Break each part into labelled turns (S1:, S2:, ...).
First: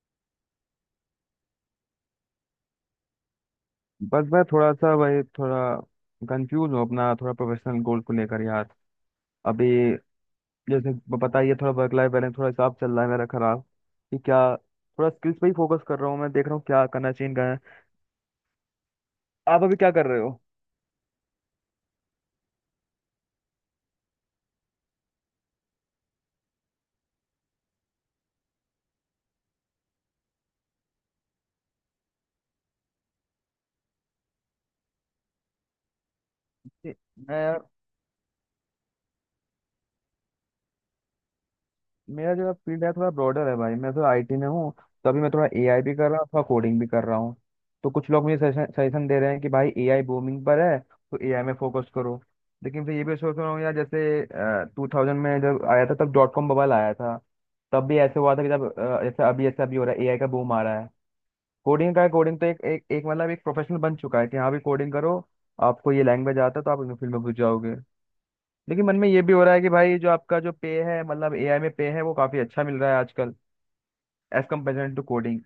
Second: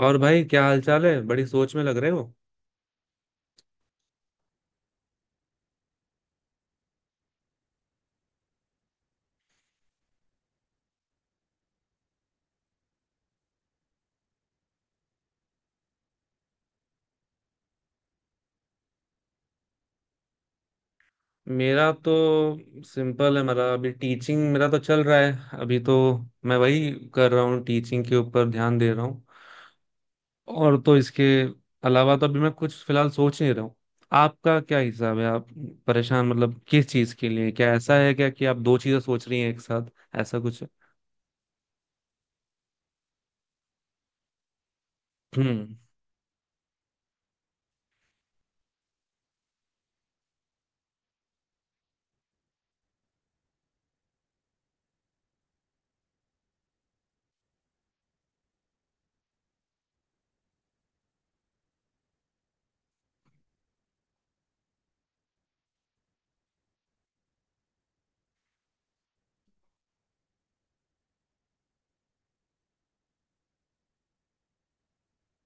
S1: और भाई क्या हाल चाल है, बड़ी सोच में लग रहे हो।
S2: बस मैं थोड़ा सा वही थोड़ा कंफ्यूज हूँ अपना थोड़ा प्रोफेशनल गोल को लेकर यार अभी। जैसे पता ही है थोड़ा वर्क लाइफ बैलेंस थोड़ा हिसाब चल रहा है मेरा खराब। कि क्या थोड़ा स्किल्स पे ही फोकस कर रहा हूँ मैं देख रहा हूँ क्या करना चाहिए क्या नहीं। आप अभी क्या कर रहे हो?
S1: मेरा तो सिंपल है, मेरा अभी टीचिंग मेरा तो चल रहा है अभी तो। मैं वही कर रहा हूँ, टीचिंग के ऊपर ध्यान दे रहा हूँ। और तो इसके अलावा तो अभी मैं कुछ फिलहाल सोच नहीं रहा हूँ। आपका क्या हिसाब है? आप परेशान मतलब किस चीज़ के लिए?
S2: मैं
S1: क्या ऐसा है क्या कि आप दो चीज़ें सोच रही हैं एक साथ? ऐसा कुछ है?
S2: मेरा जो फील्ड है थोड़ा ब्रॉडर है भाई मैं थोड़ा आईटी में हूँ। तभी मैं थोड़ा
S1: हम्म,
S2: एआई भी कर रहा हूँ थोड़ा कोडिंग भी कर रहा हूँ। तो कुछ लोग मुझे सजेशन दे रहे हैं कि भाई एआई बूमिंग पर है तो एआई में फोकस करो। लेकिन फिर ये भी सोच रहा हूँ यार, जैसे 2000 में जब आया था तब डॉट कॉम बबल आया था। तब भी ऐसे हुआ था कि जब जैसे अभी ऐसा अभी हो रहा है एआई का बूम आ रहा है। कोडिंग का कोडिंग तो एक एक एक मतलब एक प्रोफेशनल बन चुका है कि हाँ भी कोडिंग करो। आपको ये लैंग्वेज आता है तो आप इस फील्ड में घुस जाओगे। लेकिन मन में ये भी हो रहा है कि भाई जो आपका जो पे है मतलब एआई में पे है वो काफी अच्छा मिल रहा है आजकल, एज कम्पेयर टू कोडिंग।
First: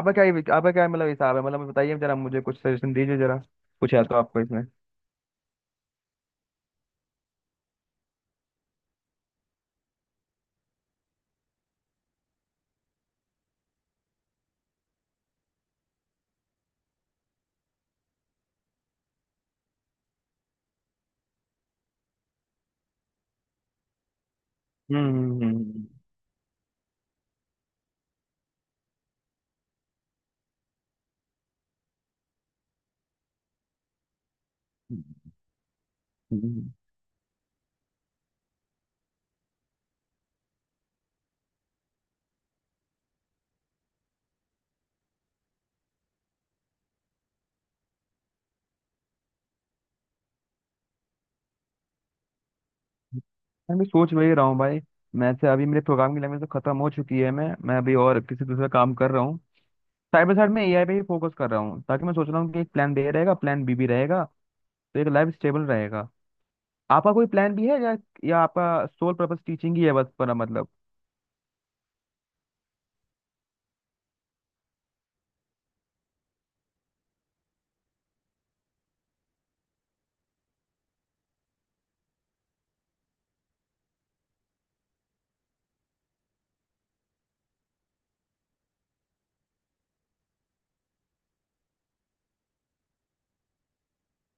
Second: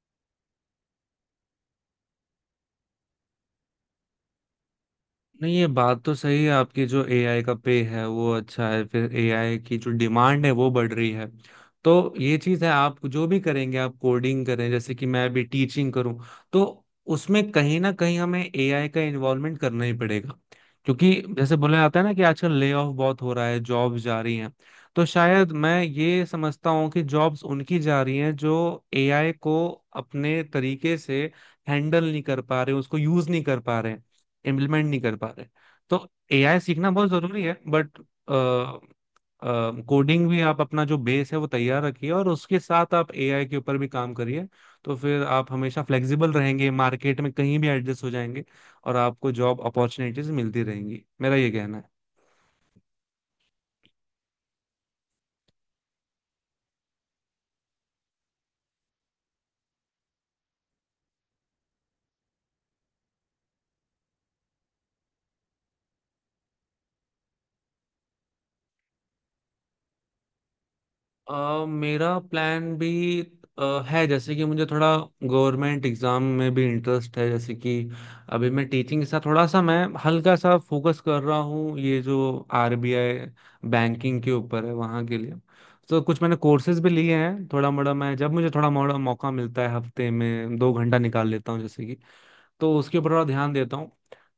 S2: आपका क्या मतलब हिसाब है मतलब बताइए जरा मुझे कुछ सजेशन दीजिए जरा, कुछ है तो आपको इसमें।
S1: नहीं ये बात तो सही है आपकी, जो एआई का पे है वो अच्छा है, फिर एआई की जो डिमांड है वो बढ़ रही है। तो ये चीज़ है, आप जो भी करेंगे, आप कोडिंग करें जैसे कि मैं अभी टीचिंग करूं, तो उसमें कहीं ना कहीं हमें एआई का इन्वॉल्वमेंट करना ही पड़ेगा। क्योंकि जैसे बोला जाता है ना कि आजकल ले ऑफ बहुत हो रहा है, जॉब जा रही हैं। तो
S2: हम्म हम्म,
S1: शायद मैं
S2: हम्म,
S1: ये समझता हूँ कि जॉब्स उनकी जा रही हैं जो एआई को अपने तरीके से हैंडल नहीं कर पा रहे, उसको यूज नहीं कर पा रहे, इम्प्लीमेंट नहीं कर
S2: हम्म,
S1: पा रहे। तो एआई
S2: हम्म।
S1: सीखना बहुत जरूरी है, बट कोडिंग भी आप अपना जो बेस है वो तैयार रखिए, और उसके साथ आप एआई के ऊपर भी काम करिए। तो फिर आप हमेशा फ्लेक्सिबल रहेंगे, मार्केट में कहीं भी एडजस्ट हो जाएंगे, और आपको जॉब अपॉर्चुनिटीज मिलती रहेंगी। मेरा ये कहना है।
S2: मैं भी सोच वही रहा हूँ भाई। मैं से अभी मेरे प्रोग्राम की लैंग्वेज तो खत्म हो चुकी है। मैं अभी और किसी दूसरा काम कर रहा हूँ। साइड बाई साइड में एआई पे ही फोकस कर रहा हूँ ताकि मैं सोच रहा हूँ कि एक प्लान बी रहेगा प्लान बी भी रहेगा तो एक लाइफ स्टेबल रहेगा। आपका कोई प्लान भी है या आपका सोल पर्पस टीचिंग ही है बस पर मतलब?
S1: मेरा प्लान भी है, जैसे कि मुझे थोड़ा गवर्नमेंट एग्जाम में भी इंटरेस्ट है। जैसे कि अभी मैं टीचिंग के साथ थोड़ा सा मैं हल्का सा फोकस कर रहा हूँ, ये जो आरबीआई बैंकिंग के ऊपर है वहाँ के लिए। तो कुछ मैंने कोर्सेज भी लिए हैं थोड़ा मोड़ा, मैं जब मुझे थोड़ा मोड़ा मौका मिलता है हफ्ते में 2 घंटा निकाल लेता हूँ, जैसे कि। तो उसके ऊपर थोड़ा ध्यान देता हूँ।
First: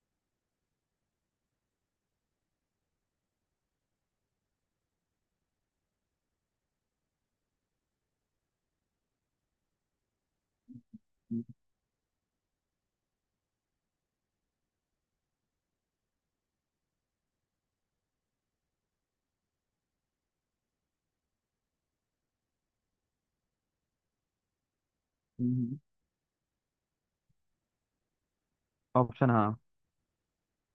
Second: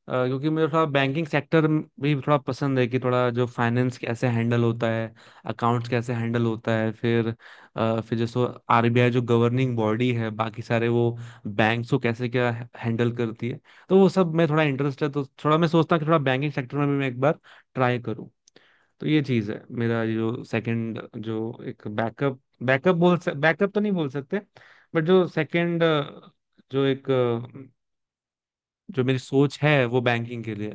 S1: क्योंकि मुझे थोड़ा बैंकिंग सेक्टर भी थोड़ा पसंद है कि थोड़ा जो फाइनेंस कैसे हैंडल होता है, अकाउंट्स कैसे हैंडल होता है। फिर फिर जैसे आरबीआई जो गवर्निंग बॉडी है, बाकी सारे वो बैंक्स को कैसे क्या हैंडल करती है, तो वो सब में थोड़ा इंटरेस्ट है। तो थोड़ा मैं सोचता हूँ कि थोड़ा बैंकिंग सेक्टर में भी मैं एक बार ट्राई करूँ। तो ये चीज़ है, मेरा जो सेकंड जो एक बैकअप, बैकअप बोल, बैकअप तो नहीं बोल सकते बट जो
S2: हम्म,
S1: सेकंड जो एक जो मेरी
S2: ऑप्शन, हाँ।
S1: सोच है वो बैंकिंग के लिए।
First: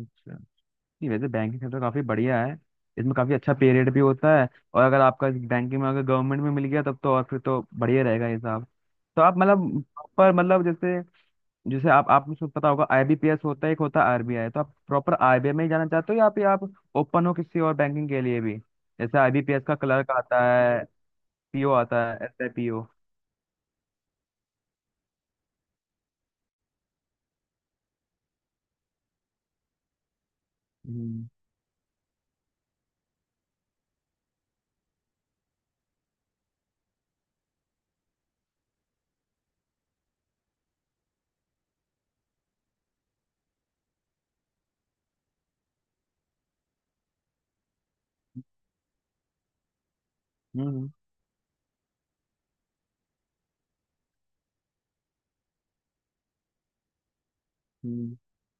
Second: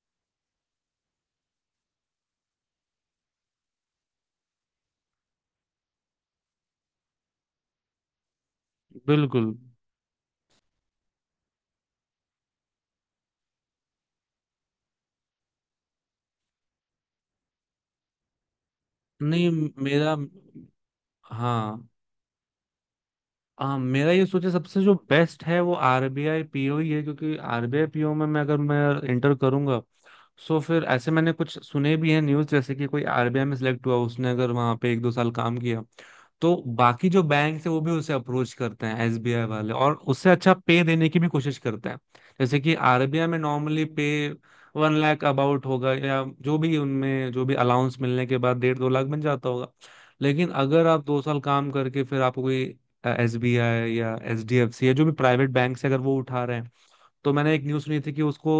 S2: अच्छा। नहीं वैसे बैंकिंग सेक्टर काफी बढ़िया है। इसमें काफी अच्छा पे रेट भी होता है। और अगर आपका बैंकिंग में अगर गवर्नमेंट में मिल गया तब तो और फिर तो बढ़िया रहेगा ये हिसाब। तो आप
S1: बिल्कुल
S2: मतलब प्रॉपर मतलब जैसे जैसे आप आपको सब पता होगा आईबीपीएस होता है एक होता है आरबीआई। तो आप प्रॉपर आरबीआई में ही जाना चाहते हो या फिर आप ओपन हो किसी और बैंकिंग के लिए भी? जैसे
S1: नहीं,
S2: आईबीपीएस का क्लर्क
S1: मेरा
S2: आता है, पीओ
S1: हाँ।
S2: आता है, एसआईपीओ।
S1: मेरा ये सोचे सबसे जो बेस्ट है वो आरबीआई पीओ ही है, क्योंकि आरबीआई पीओ में मैं, अगर मैं इंटर करूंगा, सो फिर ऐसे
S2: हम्म
S1: मैंने कुछ सुने भी हैं न्यूज़, जैसे कि कोई आरबीआई में सिलेक्ट हुआ, उसने अगर वहां पे 1-2 साल काम किया, तो बाकी जो बैंक है वो भी उसे अप्रोच करते हैं, एसबीआई वाले, और उससे अच्छा पे देने की भी कोशिश करते हैं। जैसे कि आरबीआई में नॉर्मली पे 1 लाख अबाउट होगा, या जो भी उनमें जो भी अलाउंस मिलने के बाद 1.5-2 लाख बन जाता होगा। लेकिन अगर आप 2 साल काम करके फिर आपको कोई एस बी आई या एच डी एफ सी या जो भी प्राइवेट बैंक से अगर वो उठा रहे हैं, तो मैंने एक न्यूज़ सुनी थी
S2: हम्म।
S1: कि उसको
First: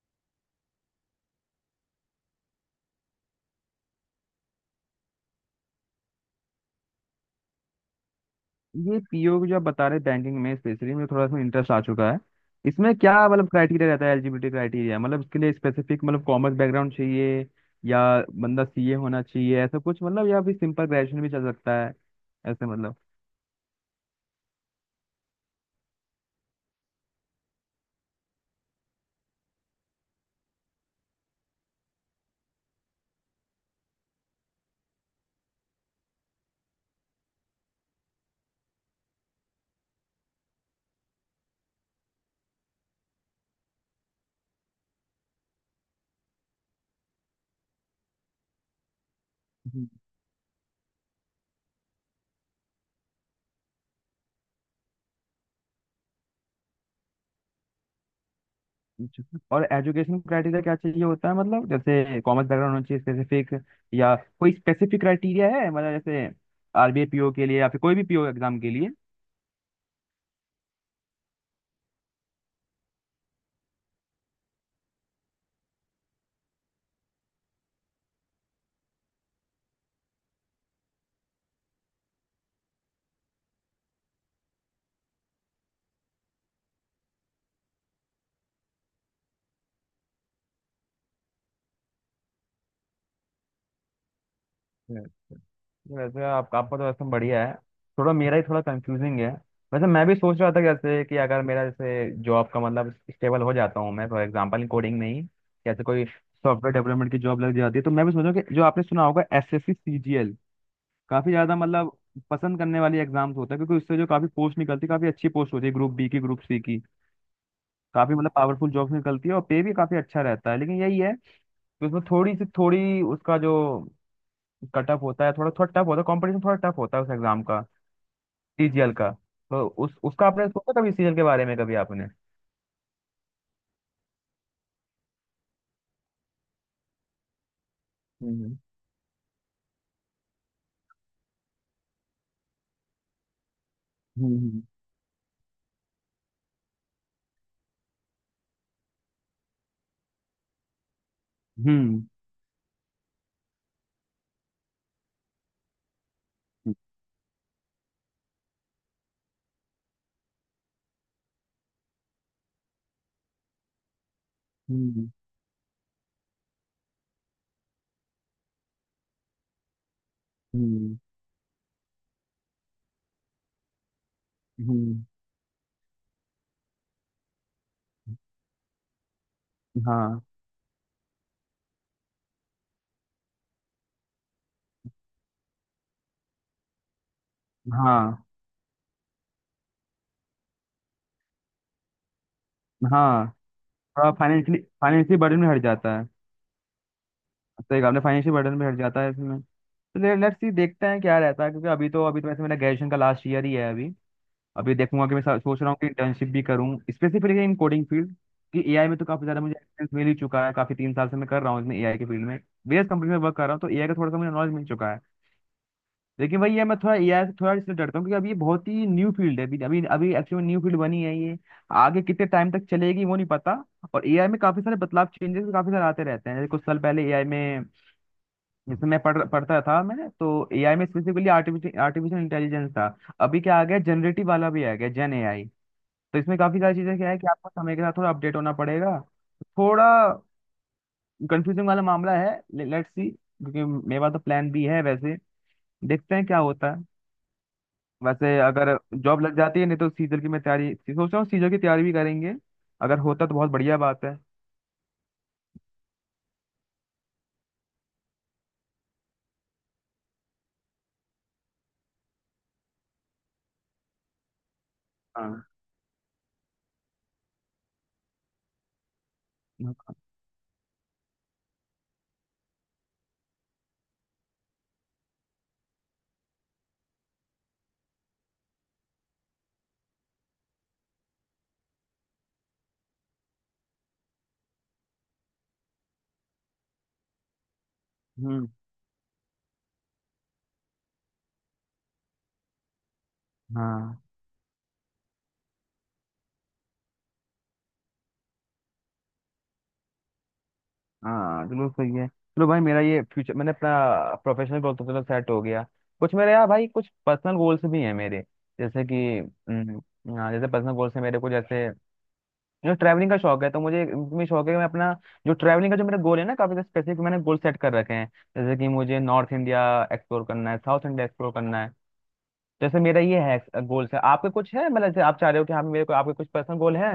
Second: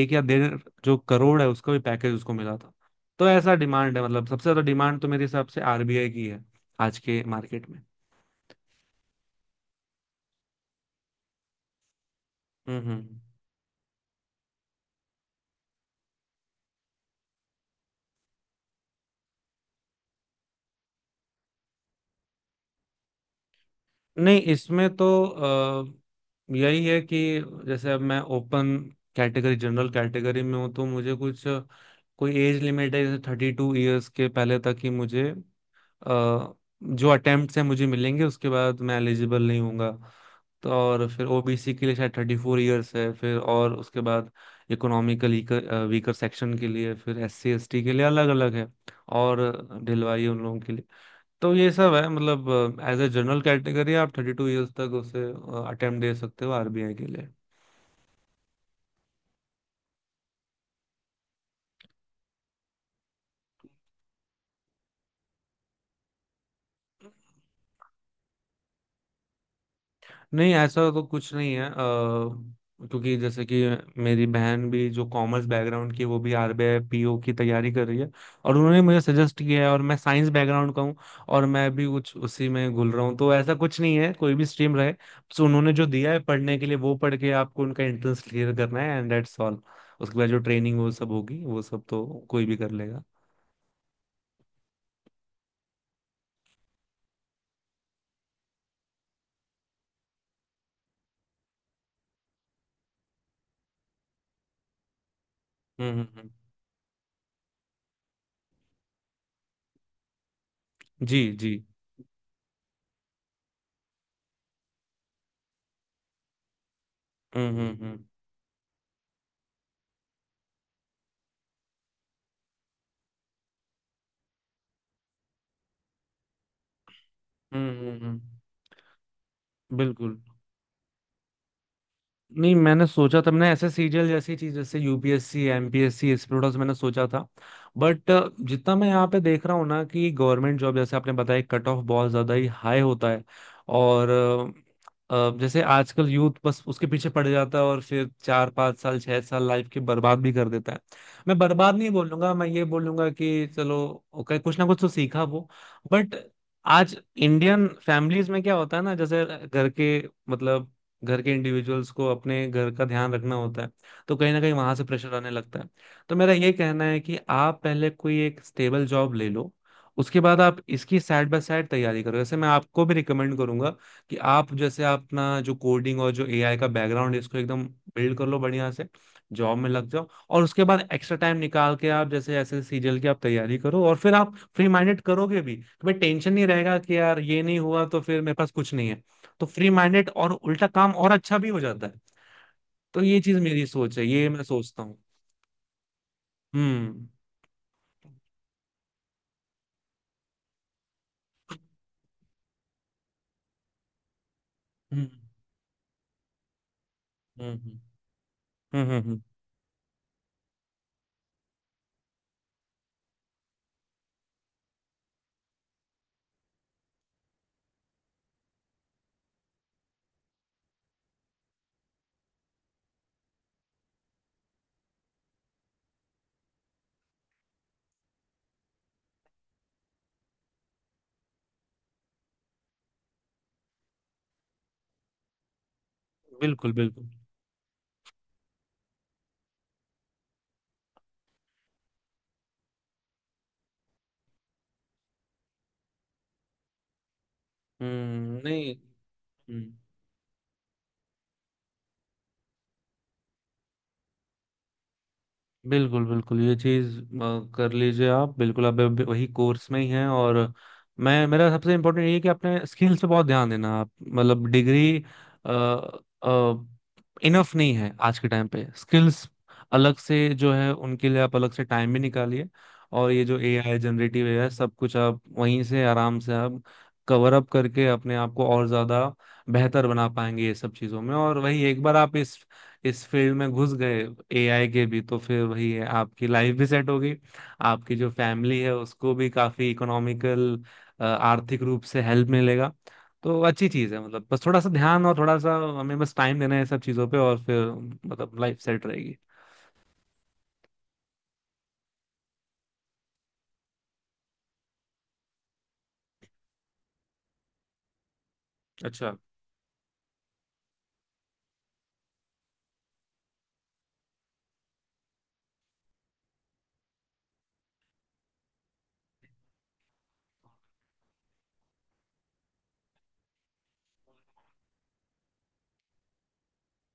S1: 1 या 1.5 करोड़ है उसका भी पैकेज उसको मिला था। तो ऐसा डिमांड है, मतलब सबसे ज्यादा डिमांड तो मेरे हिसाब से आरबीआई की है आज के मार्केट में।
S2: ये पीओ जो आप बता रहे बैंकिंग में स्पेशली मुझे थोड़ा सा इंटरेस्ट आ चुका है।
S1: हम्म
S2: इसमें क्या
S1: हम्म।
S2: मतलब क्राइटेरिया रहता है एलिजिबिलिटी क्राइटेरिया मतलब इसके लिए स्पेसिफिक मतलब कॉमर्स बैकग्राउंड चाहिए या बंदा सीए होना चाहिए ऐसा कुछ मतलब या फिर सिंपल ग्रेजुएशन भी चल सकता है ऐसे मतलब?
S1: नहीं, इसमें तो यही है कि जैसे अब मैं ओपन कैटेगरी, जनरल कैटेगरी में हूँ, तो मुझे कुछ कोई एज लिमिट है, जैसे 32 ईयर्स के पहले तक ही मुझे अ, जो अटेम्प्ट हैं मुझे मिलेंगे, उसके बाद मैं एलिजिबल नहीं होऊंगा। तो और फिर ओबीसी के लिए शायद 34 ईयर्स है, फिर और उसके बाद इकोनॉमिकल वीकर सेक्शन के लिए, फिर एस सी एस टी के लिए अलग अलग है और
S2: हम्म,
S1: ढलवाई उन लोगों के लिए। तो ये सब है, मतलब एज ए जनरल कैटेगरी आप 32 ईयर्स तक उसे अटेम्प्ट दे सकते हो आरबीआई के लिए।
S2: अच्छा। और एजुकेशन क्राइटेरिया क्या चाहिए होता है मतलब जैसे कॉमर्स बैकग्राउंड होना चाहिए स्पेसिफिक या कोई स्पेसिफिक क्राइटेरिया है मतलब जैसे आरबीए पीओ के लिए या फिर कोई भी पीओ एग्जाम के
S1: नहीं ऐसा तो कुछ नहीं है। क्योंकि जैसे कि मेरी बहन भी जो कॉमर्स बैकग्राउंड की है, वो भी आरबीआई पीओ की तैयारी कर रही है, और उन्होंने मुझे सजेस्ट किया है। और मैं साइंस बैकग्राउंड का हूँ और मैं भी कुछ उसी में घुल रहा हूँ, तो ऐसा कुछ नहीं है, कोई भी स्ट्रीम रहे। सो उन्होंने जो दिया है पढ़ने के लिए वो पढ़ के आपको उनका एंट्रेंस क्लियर करना है, एंड दैट्स ऑल। उसके बाद जो ट्रेनिंग वो सब होगी, वो सब तो कोई भी कर लेगा।
S2: लिए? वैसे आप आपका तो वैसे बढ़िया है। थोड़ा मेरा ही थोड़ा कंफ्यूजिंग है। वैसे मैं भी सोच रहा था जैसे कि अगर मेरा जैसे जॉब का मतलब स्टेबल हो जाता हूँ मैं फॉर एग्जांपल कोडिंग में ही। जैसे
S1: हम्म
S2: कोई
S1: हम्म हम्म।
S2: सॉफ्टवेयर डेवलपमेंट की जॉब लग जाती है तो मैं भी सोच रहा हूँ कि जो आपने सुना होगा एसएससी सीजीएल
S1: जी
S2: काफी
S1: जी।
S2: ज्यादा मतलब पसंद करने वाली एग्जाम्स होता है क्योंकि उससे जो काफी पोस्ट निकलती है काफी अच्छी पोस्ट होती है ग्रुप बी की ग्रुप सी की,
S1: हम्म।
S2: काफी मतलब पावरफुल जॉब्स निकलती है और पे भी काफी अच्छा रहता है। लेकिन यही है कि उसमें थोड़ी उसका जो कट ऑफ होता है थोड़ा थोड़ा टफ होता है कॉम्पिटिशन थोड़ा टफ होता है उस एग्जाम का,
S1: हम्म हम्म हम्म।
S2: सीजीएल का। तो उस
S1: बिल्कुल,
S2: उसका आपने सोचा कभी सीजीएल के बारे में कभी आपने?
S1: नहीं मैंने सोचा था, मैंने ऐसे सीरियल जैसी चीज, जैसे यूपीएससी, एमपीएससी, इस प्रोडक्ट्स मैंने सोचा था, बट
S2: हम्म
S1: जितना मैं यहाँ पे देख रहा हूँ ना कि गवर्नमेंट जॉब, जैसे आपने बताया, कट ऑफ बहुत ज्यादा ही हाई होता है। और
S2: हम्म
S1: जैसे आजकल यूथ बस उसके पीछे पड़ जाता है, और फिर 4-5 साल 6 साल लाइफ की बर्बाद भी कर देता है। मैं बर्बाद नहीं
S2: हम्म
S1: बोलूंगा, मैं ये बोलूंगा कि चलो ओके, कुछ ना कुछ तो सीखा वो। बट आज इंडियन फैमिलीज में क्या होता है ना, जैसे घर के मतलब घर के इंडिविजुअल्स को अपने घर का ध्यान रखना होता है, तो कहीं ना कहीं वहां से
S2: हम्म
S1: प्रेशर आने लगता है। तो मेरा ये कहना है कि आप पहले कोई एक स्टेबल जॉब ले लो, उसके बाद आप इसकी
S2: हम्म
S1: साइड बाय साइड तैयारी करो। जैसे मैं आपको भी रिकमेंड करूंगा कि आप जैसे
S2: हम्म,
S1: अपना जो कोडिंग और जो एआई का बैकग्राउंड है इसको एकदम बिल्ड कर लो बढ़िया से, जॉब में लग जाओ,
S2: हाँ
S1: और उसके बाद एक्स्ट्रा टाइम निकाल के आप जैसे ऐसे सीजल की आप तैयारी करो। और फिर आप फ्री माइंडेड करोगे भी, तुम्हें टेंशन नहीं रहेगा कि यार ये नहीं हुआ तो फिर
S2: हाँ
S1: मेरे पास कुछ नहीं है। तो फ्री माइंडेड और उल्टा काम और अच्छा भी हो जाता है। तो ये
S2: हाँ।
S1: चीज मेरी सोच है,
S2: थोड़ा
S1: ये मैं सोचता हूँ।
S2: फाइनेंशियल बर्डन भी हट जाता है।
S1: हम्म
S2: सही कहा आपने फाइनेंशियल बर्डन भी हट जाता है इसमें। तो लेट्स सी देखते हैं क्या रहता है क्योंकि अभी तो वैसे मेरा ग्रेजुएशन का लास्ट ईयर ही है अभी। अभी देखूंगा
S1: हम्म
S2: कि मैं सोच रहा हूँ कि इंटर्नशिप भी करूँ specifically
S1: hmm.
S2: In coding field. कि एआई में तो
S1: हम्म।
S2: काफी ज्यादा मुझे एक्सपीरियंस मिल ही चुका है काफी 3 साल से मैं कर रहा हूँ इसमें एआई के फील्ड में वेरियस कंपनी में वर्क कर रहा हूँ तो एआई का थोड़ा सा मुझे नॉलेज मिल चुका है। लेकिन भाई ये मैं थोड़ा एआई से थोड़ा इसलिए डरता हूँ क्योंकि अभी ये बहुत ही न्यू फील्ड है अभी अभी अभी एक्चुअली न्यू फील्ड बनी है ये। आगे कितने टाइम तक चलेगी वो नहीं पता। और एआई में काफी सारे बदलाव चेंजेस भी काफी सारे आते रहते हैं जैसे कुछ साल पहले एआई में जैसे मैं पढ़ता था। मैंने तो एआई में स्पेसिफिकली आर्टिफिशियल आर्टिफिशियल इंटेलिजेंस था। अभी क्या आ गया जनरेटिव वाला भी आ गया जेन एआई। तो इसमें काफी
S1: बिल्कुल
S2: सारी चीजें
S1: बिल्कुल।
S2: क्या है कि आपको समय के साथ थोड़ा अपडेट होना पड़ेगा। थोड़ा कंफ्यूजिंग वाला मामला है। लेट्स सी क्योंकि मेरे पास तो प्लान भी है वैसे, देखते हैं क्या होता है। वैसे
S1: हम्म,
S2: अगर
S1: नहीं।
S2: जॉब लग जाती है
S1: हम्म।
S2: नहीं तो सीजल की मैं तैयारी सोच रहा हूँ सीजल की तैयारी भी करेंगे। अगर होता तो बहुत बढ़िया बात है।
S1: बिल्कुल बिल्कुल, ये चीज कर लीजिए आप बिल्कुल। आप अभी वही कोर्स में ही हैं, और मैं मेरा सबसे इम्पोर्टेंट ये है कि अपने स्किल्स पे बहुत ध्यान देना आप, मतलब डिग्री
S2: हाँ।
S1: इनफ नहीं है आज के टाइम पे। स्किल्स अलग से जो है उनके लिए आप अलग से टाइम भी निकालिए, और ये जो एआई, जनरेटिव एआई, सब कुछ आप वहीं से आराम से आप कवर अप करके अपने आप को और ज्यादा बेहतर बना पाएंगे ये सब चीजों में। और वही, एक बार आप इस फील्ड में घुस गए एआई के भी, तो फिर वही है, आपकी लाइफ भी सेट होगी, आपकी जो
S2: हम्म।
S1: फैमिली है उसको भी काफी इकोनॉमिकल, आर्थिक रूप से हेल्प मिलेगा। तो अच्छी चीज
S2: हाँ।
S1: है, मतलब बस थोड़ा सा ध्यान और थोड़ा सा हमें बस टाइम देना है सब चीजों पे, और फिर मतलब लाइफ सेट रहेगी।
S2: हाँ। चलो सही है। चलो भाई मेरा ये फ्यूचर मैंने अपना प्रोफेशनल गोल तो चलो सेट हो गया। कुछ मेरे यार भाई कुछ पर्सनल गोल्स भी हैं मेरे जैसे कि।
S1: अच्छा।
S2: हम्म, हाँ। जैसे पर्सनल गोल्स है मेरे को जैसे मुझे ट्रैवलिंग का शौक है तो मुझे इसमें शौक है कि मैं अपना जो ट्रैवलिंग का जो मेरा गोल है ना काफी स्पेसिफिक मैंने गोल सेट कर रखे हैं जैसे कि मुझे नॉर्थ इंडिया एक्सप्लोर करना है साउथ इंडिया एक्सप्लोर करना है जैसे मेरा ये है गोल्स है। आपके कुछ है मतलब जैसे आप चाह रहे हो कि हाँ मेरे को आपके कुछ पर्सनल गोल हैं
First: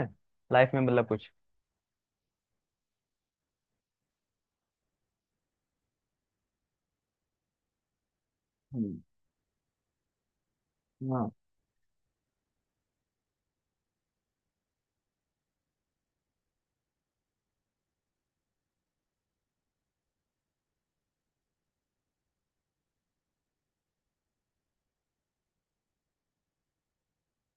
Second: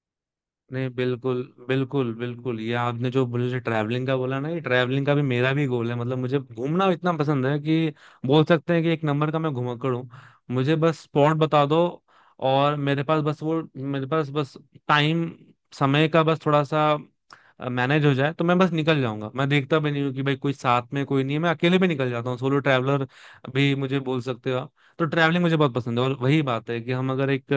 S2: लाइफ में
S1: नहीं
S2: मतलब कुछ?
S1: बिल्कुल बिल्कुल। बिल्कुल, ये आपने जो मुझे ट्रैवलिंग का बोला ना, ये ट्रैवलिंग का भी मेरा भी गोल है। मतलब मुझे घूमना इतना पसंद है कि बोल सकते हैं कि
S2: हम्म,
S1: एक नंबर का मैं घुमक्कड़ हूँ। मुझे बस
S2: हाँ।
S1: स्पॉट बता दो और मेरे पास बस वो, मेरे पास बस टाइम, समय का बस थोड़ा सा मैनेज हो जाए, तो मैं बस निकल जाऊंगा। मैं देखता भी नहीं हूँ कि भाई कोई साथ में कोई नहीं है, मैं अकेले भी निकल जाता हूँ। सोलो ट्रैवलर भी मुझे बोल सकते हो आप। तो ट्रैवलिंग मुझे बहुत पसंद है, और वही बात है कि हम अगर एक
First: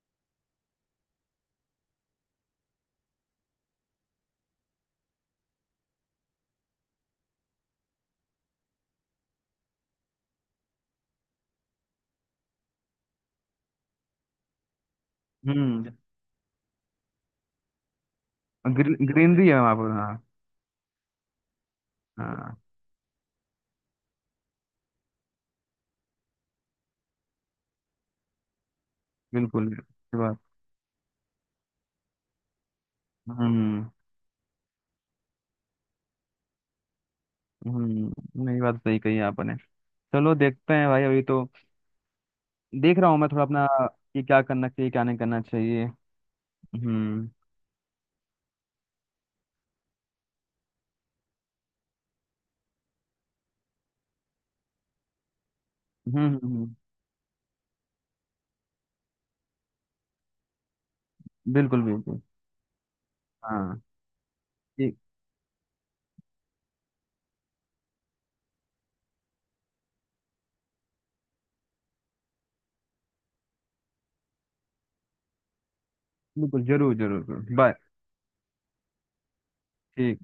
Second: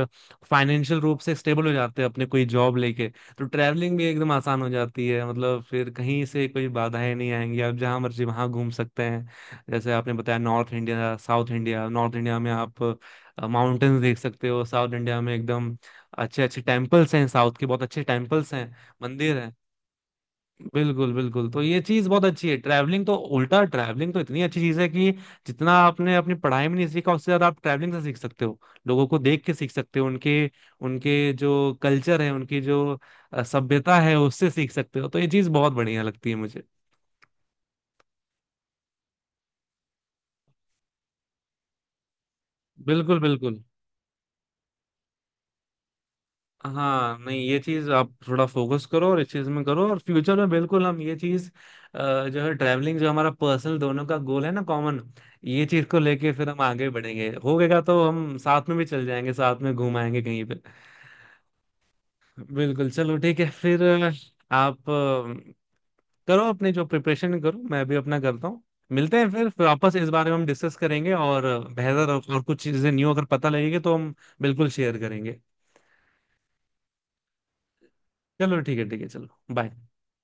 S1: फाइनेंशियल रूप से स्टेबल हो जाते हैं अपने कोई जॉब लेके, तो ट्रैवलिंग भी एकदम आसान हो जाती है। मतलब फिर कहीं से कोई बाधाएं नहीं आएंगी, आप जहाँ मर्जी वहाँ घूम सकते हैं। जैसे आपने बताया north India, south India, north India में आप माउंटेन्स देख सकते हो, साउथ इंडिया में एकदम
S2: हम्म।
S1: अच्छे अच्छे टेम्पल्स हैं, साउथ के बहुत अच्छे टेम्पल्स हैं, मंदिर
S2: ग्रीनरी
S1: हैं।
S2: है वहाँ पर, हाँ।
S1: बिल्कुल बिल्कुल। तो ये चीज बहुत अच्छी है
S2: हाँ
S1: ट्रैवलिंग, तो उल्टा ट्रैवलिंग तो इतनी अच्छी चीज है कि जितना आपने अपनी पढ़ाई में नहीं सीखा उससे ज्यादा आप ट्रैवलिंग से सीख सकते हो। लोगों को देख के सीख
S2: बिल्कुल
S1: सकते हो,
S2: ये
S1: उनके
S2: बात।
S1: उनके जो कल्चर है, उनकी जो
S2: हम्म।
S1: सभ्यता है, उससे सीख सकते हो। तो ये चीज बहुत बढ़िया लगती है मुझे।
S2: नहीं बात सही कही आपने। चलो देखते हैं भाई अभी तो देख रहा हूँ
S1: बिल्कुल
S2: मैं थोड़ा
S1: बिल्कुल।
S2: अपना कि क्या करना चाहिए क्या नहीं करना चाहिए।
S1: हाँ,
S2: हम्म
S1: नहीं ये चीज आप थोड़ा फोकस करो, और इस चीज में करो, और फ्यूचर में बिल्कुल हम ये चीज जो है ट्रैवलिंग, जो हमारा पर्सनल दोनों का गोल है ना, कॉमन, ये चीज को लेके फिर हम
S2: हम्म।
S1: आगे बढ़ेंगे, हो गएगा तो हम साथ में भी चल जाएंगे, साथ में घुमाएंगे कहीं पे।
S2: बिल्कुल बिल्कुल।
S1: बिल्कुल चलो, ठीक है
S2: हाँ।
S1: फिर। आप
S2: ठीक।
S1: करो अपने जो प्रिपरेशन करो, मैं भी अपना करता हूँ। मिलते हैं फिर वापस इस बारे में हम डिस्कस करेंगे, और बेहतर और कुछ चीजें न्यू अगर पता लगेगी तो हम बिल्कुल शेयर करेंगे।
S2: बिल्कुल जरूर जरूर जरूर। बाय।
S1: चलो ठीक है, ठीक है चलो। बाय।
S2: ठीक।